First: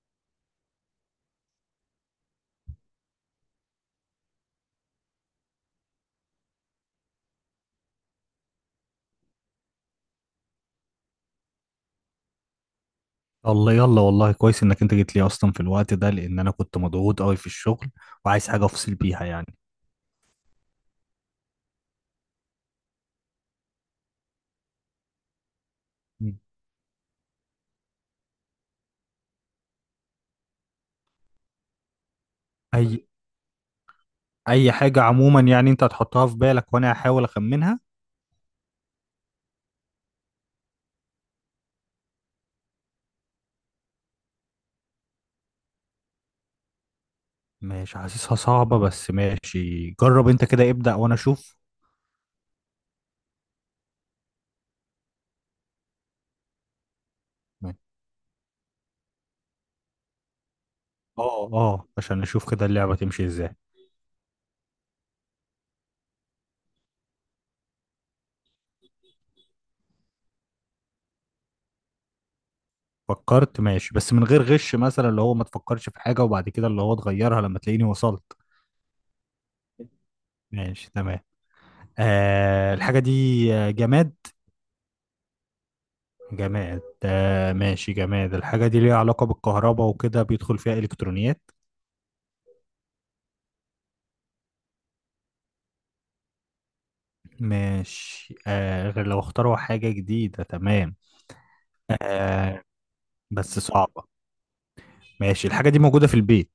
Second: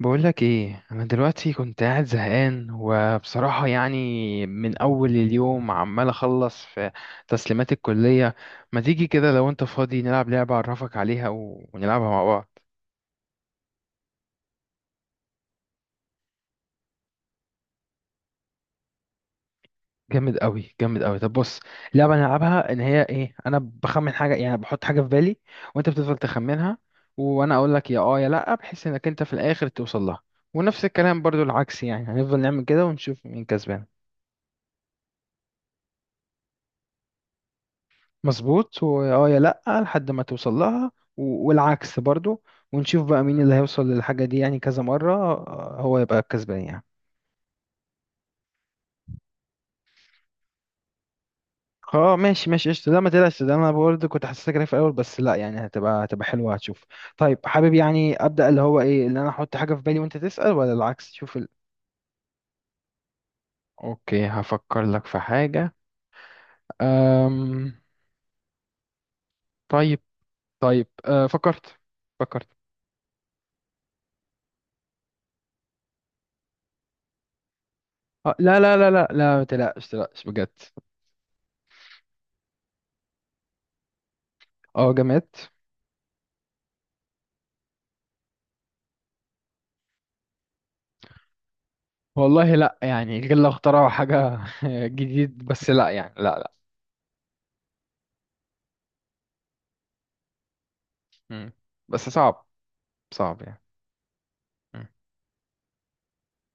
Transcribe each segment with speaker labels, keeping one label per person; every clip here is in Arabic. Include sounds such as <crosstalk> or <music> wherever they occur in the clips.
Speaker 1: بقولك ايه؟ انا دلوقتي كنت قاعد زهقان، وبصراحة يعني من اول اليوم عمال اخلص في تسليمات الكلية. ما تيجي كده لو انت فاضي نلعب لعبة، اعرفك عليها ونلعبها مع بعض.
Speaker 2: الله يلا، والله كويس انك انت جيت لي اصلا في الوقت ده، لان انا كنت مضغوط قوي في الشغل وعايز حاجه افصل بيها يعني.
Speaker 1: جامد قوي، جامد قوي. طب بص، اللعبة نلعبها ان هي ايه، انا بخمن حاجة، يعني بحط حاجة في بالي، وانت بتفضل
Speaker 2: مم.
Speaker 1: تخمنها. وانا اقول لك يا اه يا لا، بحيث انك انت في الاخر توصل لها. ونفس الكلام برضو العكس، يعني هنفضل نعمل كده
Speaker 2: اي
Speaker 1: ونشوف مين كسبان.
Speaker 2: اي حاجه عموما، يعني انت هتحطها في بالك وانا هحاول اخمنها.
Speaker 1: مظبوط، واه يا لأ لحد ما توصل لها، والعكس برضو. ونشوف بقى مين اللي هيوصل للحاجة دي. يعني كذا مرة هو يبقى الكسبان يعني.
Speaker 2: ماشي، حاسسها صعبه بس ماشي، جرب انت كده ابدأ وانا اشوف.
Speaker 1: اه ماشي، ماشي قشطة. لا ما تقلقش، ده انا برضه كنت حاسسها كده في الاول، بس لا، يعني هتبقى حلوة، هتشوف. طيب، حابب
Speaker 2: ماشي.
Speaker 1: يعني ابدأ، اللي هو ايه اللي انا احط حاجة في بالي وانت تسأل، ولا العكس؟ شوف
Speaker 2: اه اه، عشان اشوف كده اللعبه تمشي ازاي.
Speaker 1: اوكي، هفكر لك في حاجة. أم... طيب. طيب، فكرت. فكرت.
Speaker 2: فكرت ماشي، بس من غير غش، مثلا اللي هو ما تفكرش في حاجه وبعد كده اللي هو تغيرها لما تلاقيني وصلت.
Speaker 1: لا لا لا لا لا، ما تقلقش، ما تقلقش بجد.
Speaker 2: ماشي تمام. آه الحاجه دي. آه، جماد.
Speaker 1: اه، جماد.
Speaker 2: جماد آه ماشي جماد، الحاجة دي ليها علاقة بالكهرباء وكده بيدخل فيها إلكترونيات.
Speaker 1: والله لا، يعني غير لو اخترعوا حاجة <laughs> جديد، بس لا يعني، لا لا.
Speaker 2: ماشي آه، غير لو اختاروا حاجة جديدة تمام.
Speaker 1: مم. بس صعب.
Speaker 2: آه
Speaker 1: صعب
Speaker 2: بس
Speaker 1: يعني.
Speaker 2: صعبة.
Speaker 1: مم.
Speaker 2: ماشي، الحاجة دي موجودة في البيت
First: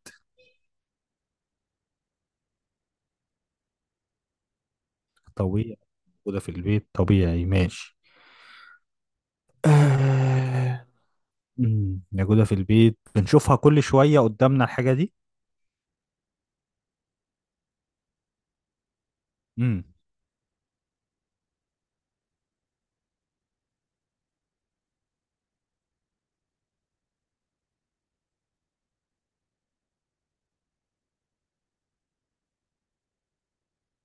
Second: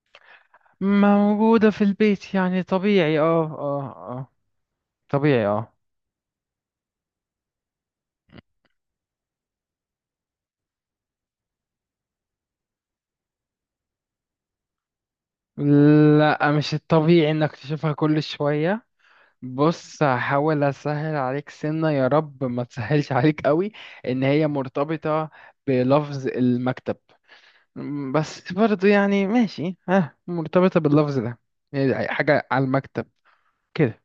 Speaker 1: موجودة في البيت، يعني طبيعي، اه اه. اه. طبيعي اه.
Speaker 2: طبيعي، موجودة في البيت طبيعي ماشي. آه، مم، موجودة في البيت بنشوفها كل شوية قدامنا الحاجة دي.
Speaker 1: لا، مش الطبيعي انك تشوفها كل شوية.
Speaker 2: امم.
Speaker 1: بص، هحاول اسهل عليك سنة يا رب ما تسهلش عليك قوي. ان هي مرتبطة بلفظ المكتب. بس برضو يعني ماشي ها، مرتبطة باللفظ ده. يعني حاجة على المكتب. كده.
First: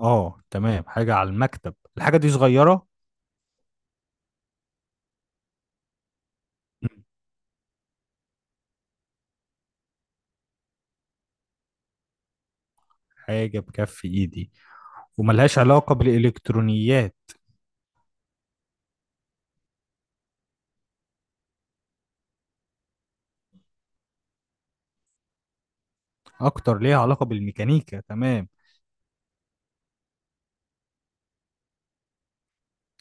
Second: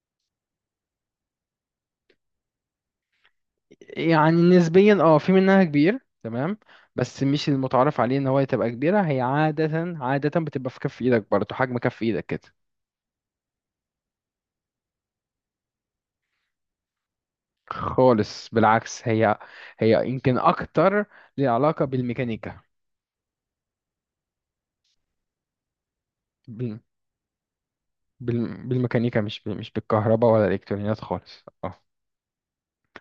Speaker 2: اه تمام، حاجة على المكتب الحاجة دي صغيرة.
Speaker 1: يعني نسبيا اه، في منها كبير تمام، بس مش المتعارف عليه ان هو تبقى كبيرة، هي عادة عادة بتبقى في كف ايدك، برضه حجم كف ايدك كده.
Speaker 2: حاجة بكف ايدي وملهاش علاقة بالإلكترونيات.
Speaker 1: خالص، بالعكس. هي هي يمكن اكتر ليها علاقة بالميكانيكا. بال...
Speaker 2: اكتر ليها علاقه بالميكانيكا تمام.
Speaker 1: بالميكانيكا، مش بالكهرباء ولا الالكترونيات خالص، اه.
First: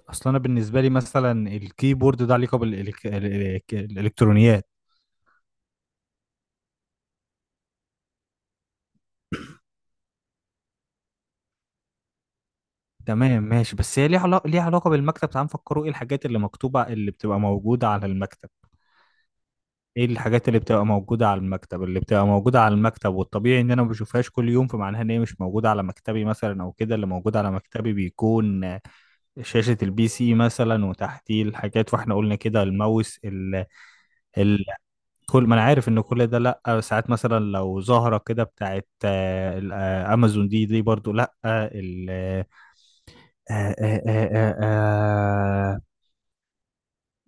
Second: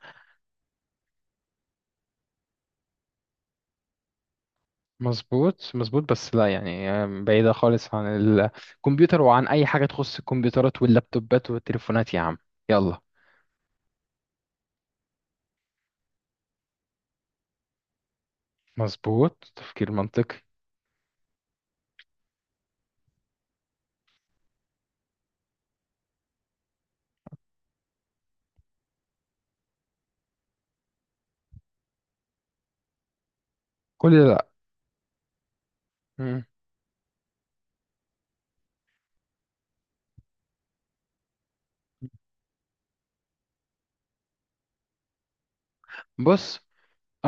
Speaker 2: اصل انا بالنسبه لي مثلا الكيبورد ده علاقه بالالكترونيات.
Speaker 1: مظبوط مظبوط، بس لا يعني، بعيدة خالص عن الكمبيوتر وعن اي حاجة تخص الكمبيوترات واللابتوبات والتليفونات يا عم. يلا.
Speaker 2: تمام ماشي، بس هي ليها علاقه بالمكتب. تعال نفكروا، ايه الحاجات اللي مكتوبه اللي بتبقى موجوده على المكتب؟
Speaker 1: مظبوط، تفكير
Speaker 2: ايه
Speaker 1: منطقي.
Speaker 2: الحاجات اللي بتبقى موجوده على المكتب، والطبيعي ان انا ما بشوفهاش كل يوم، فمعناها ان هي مش موجوده على مكتبي مثلا، او كده اللي موجود على مكتبي بيكون شاشه البي سي مثلا وتحتيه الحاجات، واحنا قلنا كده الماوس،
Speaker 1: كل ده؟
Speaker 2: كل ما انا عارف ان كل ده
Speaker 1: لا.
Speaker 2: لا. ساعات مثلا لو زهره كده بتاعت امازون دي برضو لا. آه، ال آه، آه، آه، آه، آه، آه،
Speaker 1: بص.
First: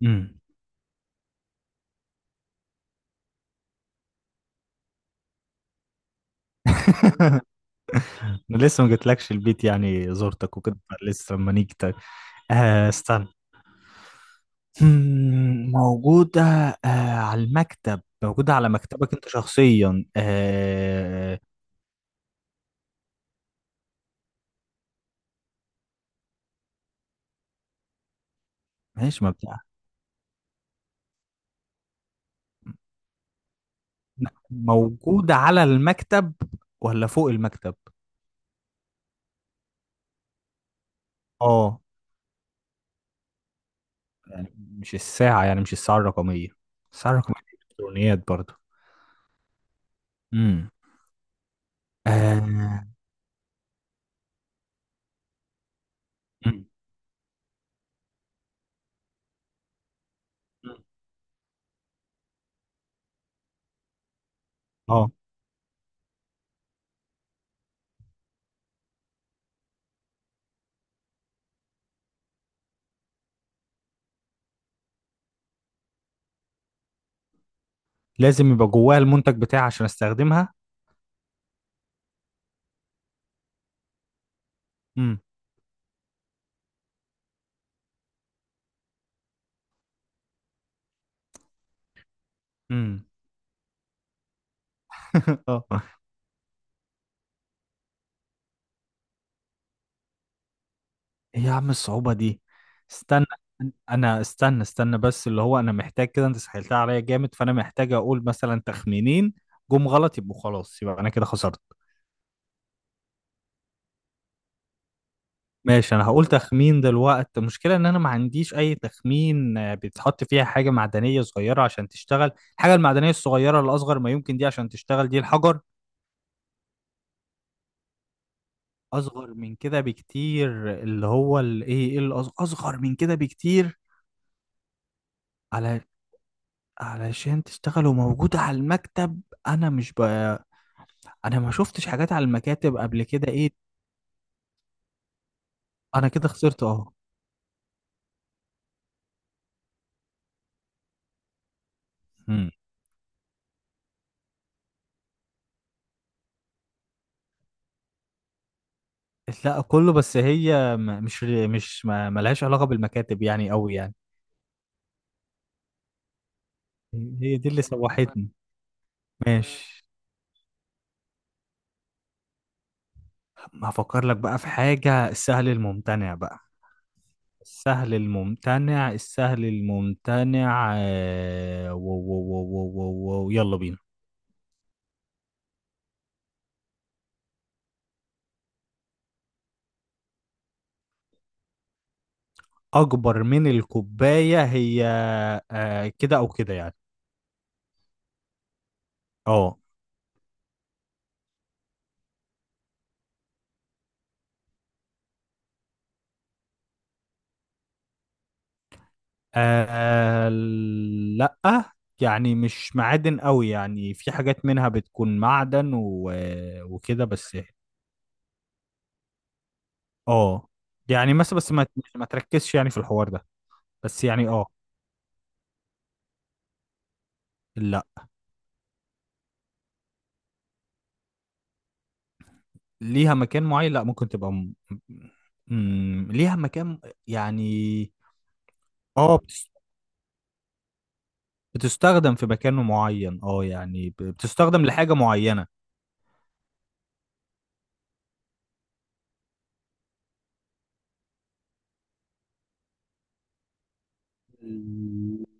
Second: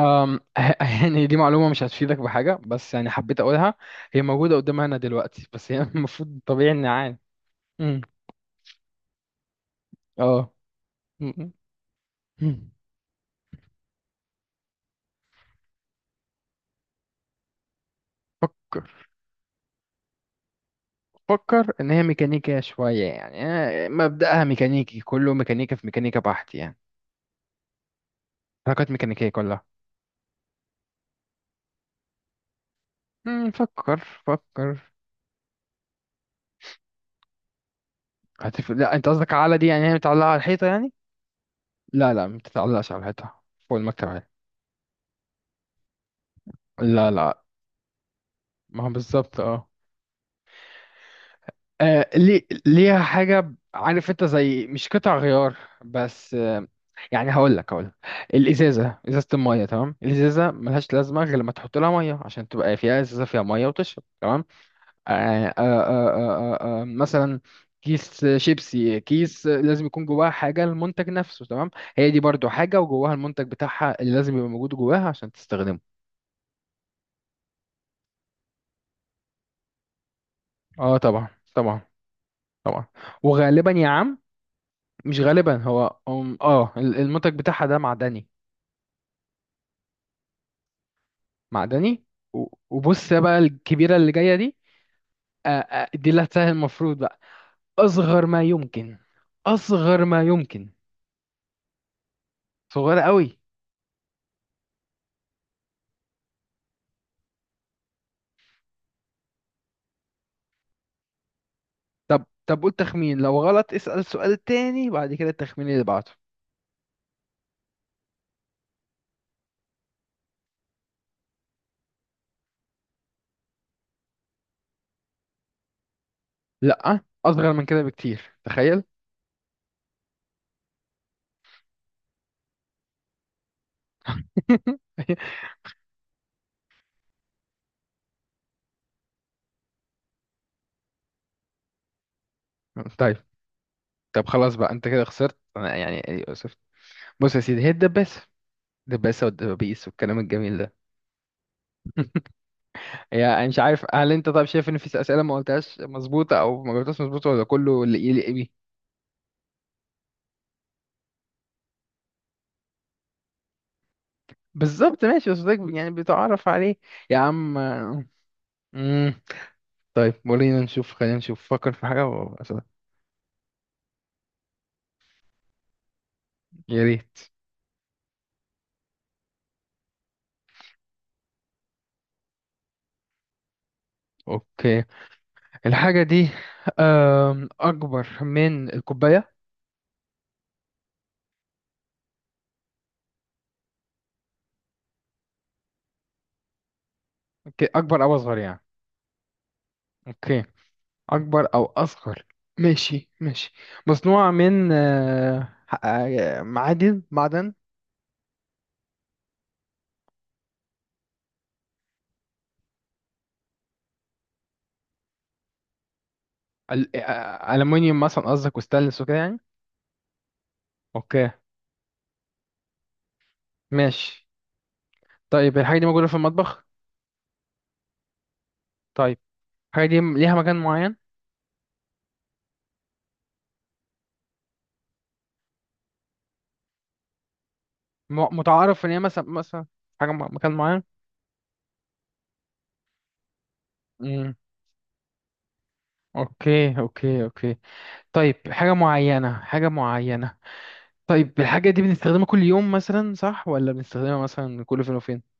Speaker 2: مم.
Speaker 1: <laughs> يعني دي معلومة مش هتفيدك بحاجة، بس يعني حبيت أقولها. هي موجودة قدامنا أنا دلوقتي، بس هي <laughs> المفروض طبيعي إن عادي.
Speaker 2: <laughs>
Speaker 1: أمم.
Speaker 2: انا لسه ما جيتلكش البيت يعني،
Speaker 1: اه.
Speaker 2: زرتك وكده.
Speaker 1: أمم.
Speaker 2: لسه لما نيجي ت-.
Speaker 1: أمم.
Speaker 2: استنى. مم، موجوده على المكتب، موجوده على
Speaker 1: فكر.
Speaker 2: مكتبك انت شخصيا؟ آه.
Speaker 1: فكر إن هي ميكانيكية شوية، يعني مبدأها ميكانيكي، كله ميكانيكا في ميكانيكا بحت يعني. حركات
Speaker 2: ماشي،
Speaker 1: ميكانيكية
Speaker 2: ما بتاع
Speaker 1: كلها. فكر. فكر.
Speaker 2: موجوده على المكتب ولا فوق المكتب؟
Speaker 1: لا، أنت قصدك على دي يعني هي متعلقة على الحيطة يعني؟
Speaker 2: اه،
Speaker 1: لا لا، ما بتتعلقش على الحيطة. فوق المكتب عادي.
Speaker 2: يعني مش الساعة، يعني مش الساعة الرقمية.
Speaker 1: لا
Speaker 2: الساعة
Speaker 1: لا،
Speaker 2: الرقمية دي إلكترونيات برضو.
Speaker 1: ما هو بالظبط اه.
Speaker 2: امم.
Speaker 1: ليه
Speaker 2: آه.
Speaker 1: ليها حاجة، عارف انت زي مش قطع غيار، بس
Speaker 2: مم.
Speaker 1: يعني هقول لك ازازة المية. تمام، الازازة
Speaker 2: مم.
Speaker 1: ملهاش لازمة غير لما تحط لها مية، عشان تبقى فيها ازازة، فيها مية وتشرب. تمام.
Speaker 2: اه
Speaker 1: مثلا كيس شيبسي، كيس لازم يكون جواها حاجة، المنتج نفسه. تمام، هي دي برضو حاجة وجواها المنتج بتاعها اللي لازم يبقى موجود جواها عشان تستخدمه.
Speaker 2: لازم يبقى جواها المنتج بتاعي عشان استخدمها.
Speaker 1: اه طبعا. طبعا. طبعا. وغالبا يا عم،
Speaker 2: امم.
Speaker 1: مش غالبا، هو المنتج بتاعها ده معدني. معدني.
Speaker 2: امم
Speaker 1: وبص يا بقى، الكبيرة اللي جاية دي.
Speaker 2: <laughs> اه.
Speaker 1: دي اللي هتسهل المفروض بقى. أصغر ما يمكن. أصغر ما يمكن.
Speaker 2: ايه يا عم الصعوبة دي؟
Speaker 1: صغيرة
Speaker 2: استنى،
Speaker 1: قوي.
Speaker 2: انا استنى بس، اللي هو انا محتاج كده، انت سهلتها عليا جامد، فانا محتاج اقول مثلا تخمينين جم غلط يبقوا خلاص، يبقى انا كده خسرت.
Speaker 1: طب طب، قول تخمين، لو غلط اسأل سؤال تاني بعد كده التخمين اللي
Speaker 2: ماشي انا
Speaker 1: بعده.
Speaker 2: هقول تخمين دلوقتي. المشكله ان انا ما عنديش اي تخمين. بيتحط فيها حاجه معدنيه صغيره عشان تشتغل. الحاجه المعدنيه الصغيره الاصغر ما يمكن دي عشان تشتغل دي الحجر.
Speaker 1: لأ، أصغر من كده بكتير، تخيل.
Speaker 2: اصغر من كده بكتير، اللي هو الايه، اصغر من كده بكتير؟
Speaker 1: <laughs>
Speaker 2: على علشان تشتغل وموجوده على المكتب، انا مش ب... انا ما شفتش حاجات على المكاتب قبل
Speaker 1: طيب.
Speaker 2: كده، ايه؟
Speaker 1: طب خلاص بقى، أنت كده خسرت أنا يعني.
Speaker 2: انا كده
Speaker 1: أسف.
Speaker 2: خسرت، اه.
Speaker 1: بص يا سيدي، هي الدباسة. الدباسة والدبابيس والكلام الجميل ده.
Speaker 2: مم.
Speaker 1: يعني مش عارف، هل انت طب شايف ان في اسئله ما قلتهاش مظبوطه او ما جاوبتهاش مظبوطه، ولا كله اللي يليق بيه؟
Speaker 2: لا كله، بس هي م- مش مش ما- ملهاش علاقه بالمكاتب يعني قوي يعني.
Speaker 1: بالظبط، ماشي، بس ده يعني بتعرف عليه. يا
Speaker 2: هي دي
Speaker 1: عم.
Speaker 2: اللي سوحتني.
Speaker 1: مم.
Speaker 2: ماشي.
Speaker 1: طيب، ولينا نشوف خلينا نشوف، فكر في حاجه وأسألك.
Speaker 2: طب ما هفكر لك بقى في حاجة، السهل الممتنع بقى.
Speaker 1: يا ريت.
Speaker 2: السهل الممتنع، السهل الممتنع، و يلا بينا.
Speaker 1: اوكي. الحاجه دي اكبر من الكوبايه.
Speaker 2: أكبر من الكوباية هي كده أو كده يعني.
Speaker 1: اوكي، اكبر او اصغر يعني.
Speaker 2: اه.
Speaker 1: اوكي. اكبر او اصغر. ماشي، ماشي. مصنوعه من معدن.
Speaker 2: آه، لأ، يعني مش معادن قوي يعني، في حاجات منها بتكون معدن و- وكده بس يعني.
Speaker 1: ألمونيوم مثلا قصدك، وستانلس وكده يعني.
Speaker 2: اه يعني
Speaker 1: اوكي.
Speaker 2: مثلا، بس ما تركزش يعني في الحوار ده. بس
Speaker 1: ماشي.
Speaker 2: يعني اه.
Speaker 1: طيب، الحاجة دي موجودة في المطبخ.
Speaker 2: لا،
Speaker 1: طيب، الحاجة دي ليها مكان معين.
Speaker 2: ليها مكان معين، لا، ممكن تبقى م... م... ليها مكان يعني.
Speaker 1: متعارف ان هي
Speaker 2: اه
Speaker 1: مثلا،
Speaker 2: بتس-
Speaker 1: مثلا حاجة مكان معين.
Speaker 2: بتستخدم في مكان معين، اه يعني ب-
Speaker 1: امم.
Speaker 2: بتستخدم لحاجة معينة.
Speaker 1: اوكي، اوكي، اوكي. طيب حاجة معينة، حاجة معينة. طيب، الحاجة دي بنستخدمها كل يوم مثلا، صح؟ ولا بنستخدمها مثلا كل فين وفين؟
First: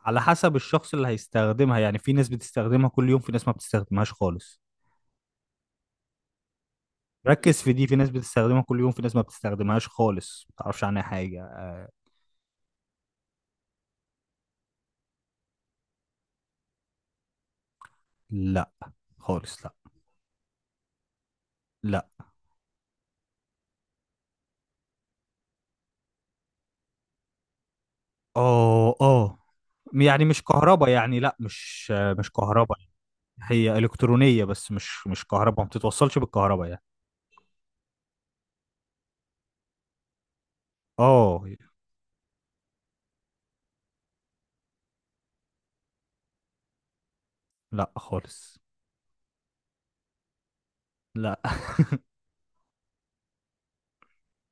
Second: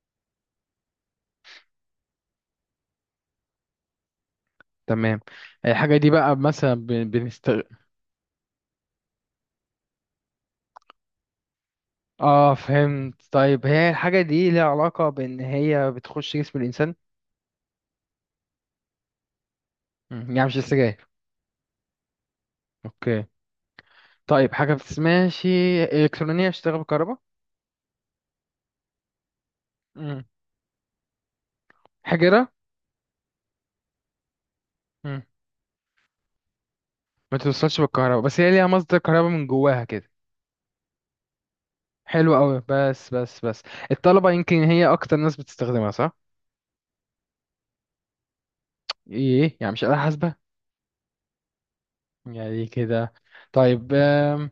Speaker 2: على حسب الشخص اللي هيستخدمها يعني، في ناس بتستخدمها كل يوم، في ناس ما بتستخدمهاش خالص.
Speaker 1: تمام. الحاجة دي بقى مثلا بنستخدم.
Speaker 2: ركز في دي، في ناس بتستخدمها كل يوم، في ناس ما بتستخدمهاش خالص، ما تعرفش عنها حاجة.
Speaker 1: اه، فهمت. طيب هي الحاجة دي ليها علاقة بان هي بتخش جسم الانسان؟
Speaker 2: لا خالص لا.
Speaker 1: يعني مش السجاير.
Speaker 2: لا.
Speaker 1: اوكي. طيب، حاجة ما بتسمعش، إلكترونية، اشتغل بالكهرباء.
Speaker 2: اه اه.
Speaker 1: مم.
Speaker 2: يعني مش كهربا يعني، لا مش. مش
Speaker 1: حجرة.
Speaker 2: كهربا. هي الكترونيه بس مش
Speaker 1: مم.
Speaker 2: مش كهرباء، ما بتتوصلش بالكهرباء يعني.
Speaker 1: ما توصلش بالكهرباء، بس هي ليها مصدر كهرباء من جواها كده.
Speaker 2: اه.
Speaker 1: حلو قوي. بس، بس، بس، الطلبة يمكن هي أكتر ناس بتستخدمها، صح؟
Speaker 2: لا خالص
Speaker 1: إيه، يعني مش آلة حاسبة؟
Speaker 2: لا.
Speaker 1: يعني كده. طيب آم،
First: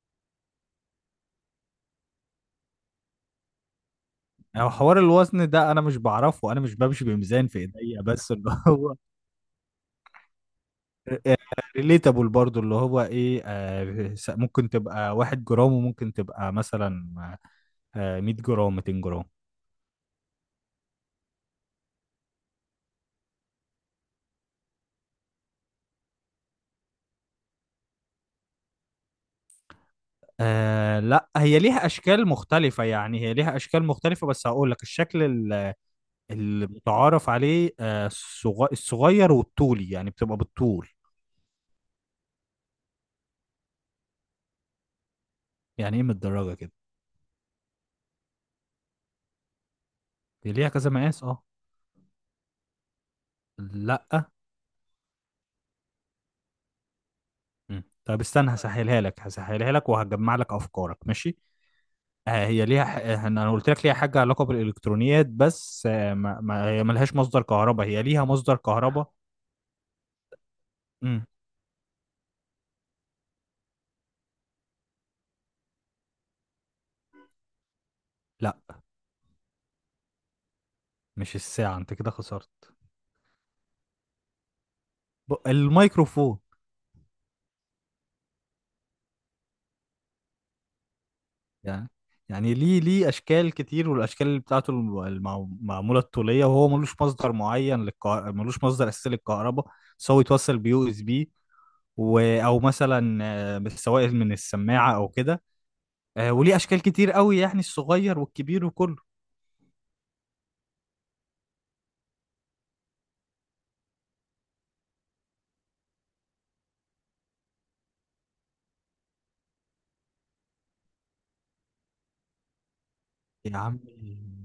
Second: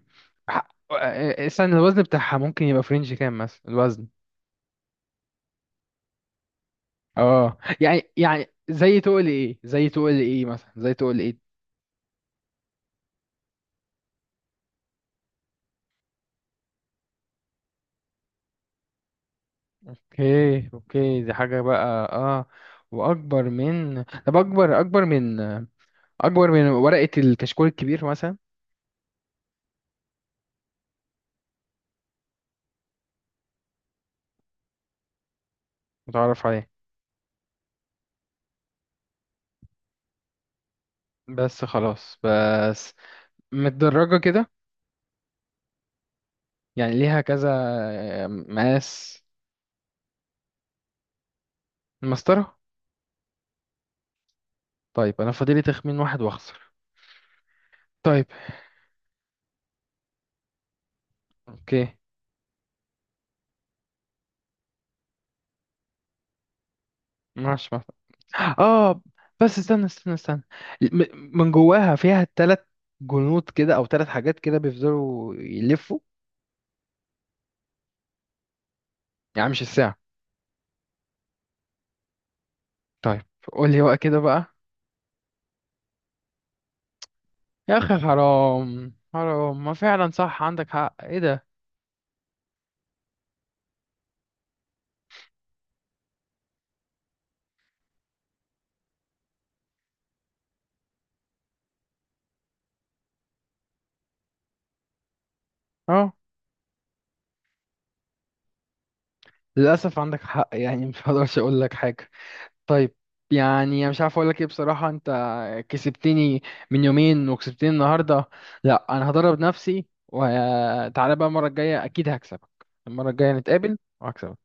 Speaker 1: ح- آه، استنى، الوزن بتاعها ممكن يبقى فرنج كام مثلا الوزن؟
Speaker 2: <laughs> هو حوار الوزن ده انا مش بعرفه، انا مش بمشي بميزان
Speaker 1: اه،
Speaker 2: في
Speaker 1: يعني
Speaker 2: ايديا، بس
Speaker 1: يعني
Speaker 2: اللي هو
Speaker 1: زي تقول ايه زي تقول ايه مثلا زي تقول
Speaker 2: <laughs>
Speaker 1: ايه.
Speaker 2: ريليتابل برضو، اللي هو ايه، ممكن تبقى واحد جرام، وممكن تبقى مثلا 100 جرام، 200 جرام.
Speaker 1: اوكي، اوكي، دي حاجة بقى. اه. واكبر من، طب، اكبر من ورقة الكشكول الكبير مثلا.
Speaker 2: آه لا هي ليها اشكال مختلفة، يعني هي ليها اشكال مختلفة، بس هقول لك الشكل
Speaker 1: متعرف عليه.
Speaker 2: المتعارف عليه، الصغير والطولي، يعني بتبقى بالطول.
Speaker 1: بس خلاص، بس متدرجة كده.
Speaker 2: يعني ايه متدرجه كده؟
Speaker 1: يعني ليها كذا مقاس.
Speaker 2: دي ليها كذا مقاس، اه.
Speaker 1: المسطرة.
Speaker 2: لا.
Speaker 1: طيب، انا فاضلي تخمين واحد واخسر.
Speaker 2: مم. طب
Speaker 1: طيب.
Speaker 2: استنى، هسهلها لك وهجمع لك افكارك ماشي.
Speaker 1: اوكي.
Speaker 2: آه، هي ليها ح... آه، انا قلت لك ليها حاجه علاقه بالالكترونيات، بس آه، ما... ما... هي ملهاش مصدر
Speaker 1: ماشي ماشي،
Speaker 2: كهرباء، هي ليها مصدر
Speaker 1: اه.
Speaker 2: كهرباء.
Speaker 1: بس استنى، استنى، استنى
Speaker 2: امم.
Speaker 1: من جواها فيها تلات جنود كده، او تلات حاجات كده بيفضلوا يلفوا.
Speaker 2: لا
Speaker 1: يعني مش الساعة.
Speaker 2: مش الساعه، انت كده خسرت.
Speaker 1: طيب، قول لي بقى كده بقى.
Speaker 2: الميكروفون.
Speaker 1: يا اخي حرام، حرام، ما فعلا صح، عندك حق، ايه ده.
Speaker 2: يعني يعني ليه اشكال كتير، والاشكال اللي بتاعته معموله الطوليه، وهو ملوش مصدر معين للكهرباء، ملوش مصدر اساسي للكهرباء، بس هو يتوصل بيو اس بي او مثلا بالسوائل من السماعه او كده.
Speaker 1: اه.
Speaker 2: وليه اشكال كتير قوي يعني، الصغير والكبير وكله.
Speaker 1: للاسف عندك حق، يعني مش هقدرش اقول لك حاجه. طيب. يعني انا مش عارف اقول لك ايه بصراحه، انت كسبتني. من يومين وكسبتني النهارده. لا انا هدرب نفسي، وتعالى بقى المره الجايه اكيد هكسبك. المره الجايه
Speaker 2: يا
Speaker 1: نتقابل
Speaker 2: عم.
Speaker 1: وهكسبك.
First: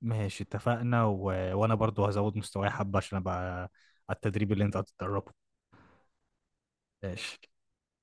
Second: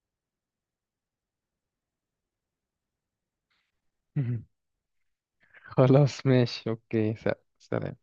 Speaker 2: ماشي اتفقنا وانا برضو هزود مستواي حبه عشان ابقى على التدريب
Speaker 1: <laughs>
Speaker 2: اللي انت هتتدربه.
Speaker 1: خلاص، ماشي، اوكي،
Speaker 2: ماشي.
Speaker 1: سلام.